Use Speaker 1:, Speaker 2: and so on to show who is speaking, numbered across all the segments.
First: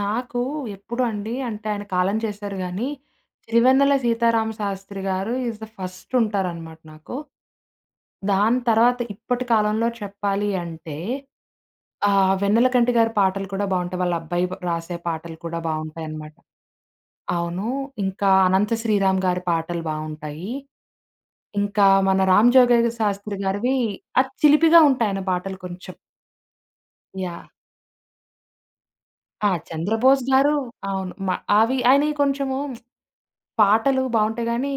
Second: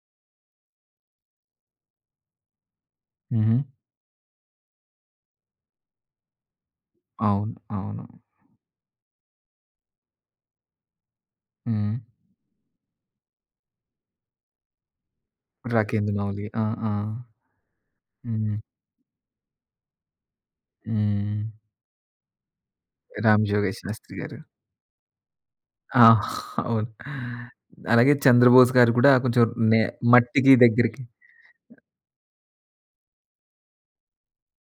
Speaker 1: నాకు, ఎప్పుడండి అంటే ఆయన కాలం చేశారు కానీ.
Speaker 2: ఉహూ!
Speaker 1: 'సిరివెన్నెల సీతారామశాస్త్రి' గారు ఇస్ ది ఫస్టుంటారనమాట నాకు.
Speaker 2: అవును. అవును.
Speaker 1: దాని తర్వాత ఇప్పటి కాలంలో చెప్పాలి అంటే
Speaker 2: హ్మ్.
Speaker 1: ఆహ్, 'వెన్నెలకంటి' గారి పాటలు కూడా బాగుంటాయి. వాళ్ళ అబ్బాయి పా రాసే పాటలు కూడా బాగుంటాయి
Speaker 2: 'రాకేండు
Speaker 1: అన్నమాట.
Speaker 2: మౌలి.' ఆ! ఆ!
Speaker 1: అవును, ఇంకా
Speaker 2: హ్మ్.
Speaker 1: 'అనంత శ్రీరాం' గారి పాటలు బాగుంటాయి,
Speaker 2: హ్మ్.
Speaker 1: ఇంకా మన 'రామ్ జోగగయ్య శాస్త్రి'
Speaker 2: 'రామ్
Speaker 1: గారివి
Speaker 2: జోగయ్య శాస్త్రి'
Speaker 1: ఆ
Speaker 2: గారు.
Speaker 1: చిలిపిగా ఉంటాయి ఆయన పాటలు కొంచెం.
Speaker 2: ఆ! అవును.
Speaker 1: యాహ్!
Speaker 2: అలాగే 'చంద్రబోస్' గారు కూడా కొంచెం
Speaker 1: ఆ!
Speaker 2: నే
Speaker 1: 'చంద్రబోస్'
Speaker 2: మట్టికి
Speaker 1: గారు
Speaker 2: దగ్గిరకి
Speaker 1: అవును. మా అవి ఆయనై కొంచెము పాటలు బాగుంటాయి గాని.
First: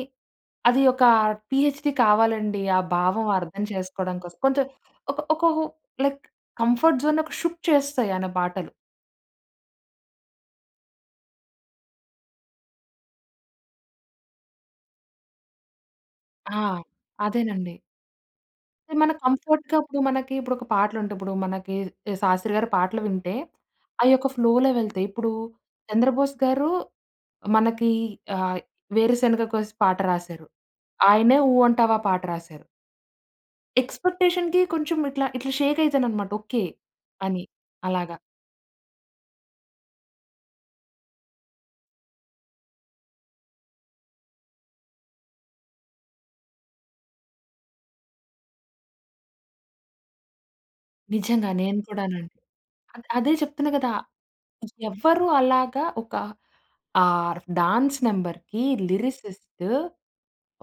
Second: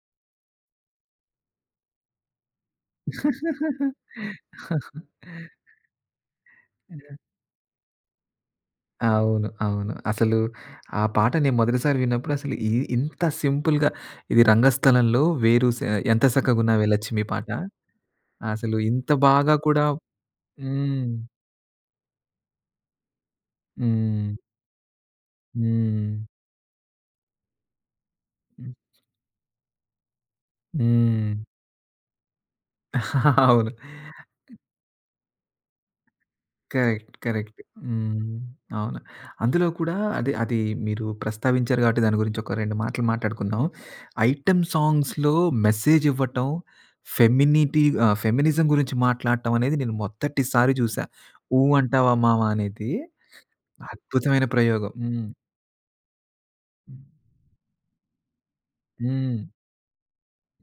Speaker 1: అవి ఒక పీ‌హెచ్‌డి కావాలండి. ఆ! భావం అర్థం చేసుకోవడం కోసం. కొంచెం ఒక ఒక ఓ లైక్ కంఫర్ట్
Speaker 2: యాహ్!
Speaker 1: జోన్‌ను ఒక షుక్ చేస్తాయి ఆయన పాటలు.
Speaker 2: అవును. అవును. అసలు ఆ పాటని మొదటిసారి విన్నప్పుడు అసలు ఇ ఇంత సింపుల్‌గా ఇది 'రంగస్థలంలో' వేరు సే ఆ 'ఎంత
Speaker 1: ఆ!
Speaker 2: సక్కగున్నావే లచ్చిమి' పాట
Speaker 1: అదేనండి.
Speaker 2: అసలు
Speaker 1: అంటే
Speaker 2: ఇంత
Speaker 1: మన
Speaker 2: బాగా
Speaker 1: కంఫర్ట్‌గా
Speaker 2: కూడా
Speaker 1: ఇప్పుడు మనకి ఇప్పుడు ఒక పాటలు
Speaker 2: హ్మ్.
Speaker 1: ఉంటాయి. ఇప్పుడు మనకి కి 'శాస్త్రి' గారి పాటలు వింటే అయ్యొక
Speaker 2: హ్మ్.
Speaker 1: ఫ్లోలో వెళ్తయి. ఇప్పుడు
Speaker 2: హ్మ్.
Speaker 1: 'చంద్రబోస్' గారు మనకి ఆహ్,
Speaker 2: హ్మ్.
Speaker 1: 'వేరుశనగ కోసి' పాట రాసారు. ఆయనే
Speaker 2: హ్మ్.
Speaker 1: 'ఊ అంటావా' పాట రాశారు.
Speaker 2: అవును.
Speaker 1: ఎక్స్‌పెక్‌టే‌షన్‌కి కొంచెం ఇట్లా ఇట్లా షేకైతానన్మాట. ఓకే.
Speaker 2: కరెక్ట్.
Speaker 1: అని
Speaker 2: కరెక్ట్.
Speaker 1: అలాగా.
Speaker 2: హ్మ్. అవును. అందులో కూడా అది అది మీరు ప్రస్తావించారు కాబట్టి దాని గురించి ఒక రెండు మాటలు మాట్లాడుకుందాం. ఐటెమ్ సాంగ్స్‌లో మెసేజ్ ఇవ్వటం, ఫెమినిటి ఆహ్, ఫెమినిజం గురించి మాట్లాడటం అనేది నేను మొదటి సారి చూశా.
Speaker 1: నిజంగా.
Speaker 2: 'ఊ
Speaker 1: నేను
Speaker 2: అంటావా
Speaker 1: కూడానండి.
Speaker 2: మావా" అనేది
Speaker 1: అదే చెప్తున్నా కదా!
Speaker 2: అద్భుతమైన ప్రయోగం.
Speaker 1: ఎవరు
Speaker 2: హ్మ్.
Speaker 1: అలాగా ఒక ఆర్ డాన్స్ నంబర్‌కి
Speaker 2: హ్మ్.
Speaker 1: లిరిసిస్టు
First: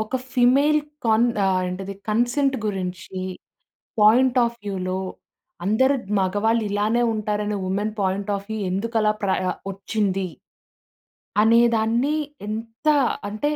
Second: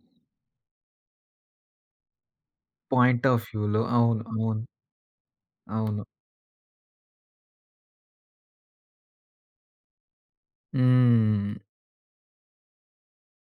Speaker 1: ఒక ఫీమేల్ కన్ ఆ ఏంటిది కన్సెంట్ గురించి
Speaker 2: పాయింట్ ఆఫ్ వ్యూ‌లో అవును.
Speaker 1: పాయింట్ ఆఫ్
Speaker 2: అవును.
Speaker 1: వ్యూలో 'అందరు
Speaker 2: అవును.
Speaker 1: మగవాళ్ళు ఇలానే ఉంటారనే వుమెన్ పాయింట్ ఆఫ్ వ్యూ ఎందుకు అలా ప్రయ వచ్చింది.
Speaker 2: హ్మ్.
Speaker 1: అనేదాన్ని ఎంత అంటే.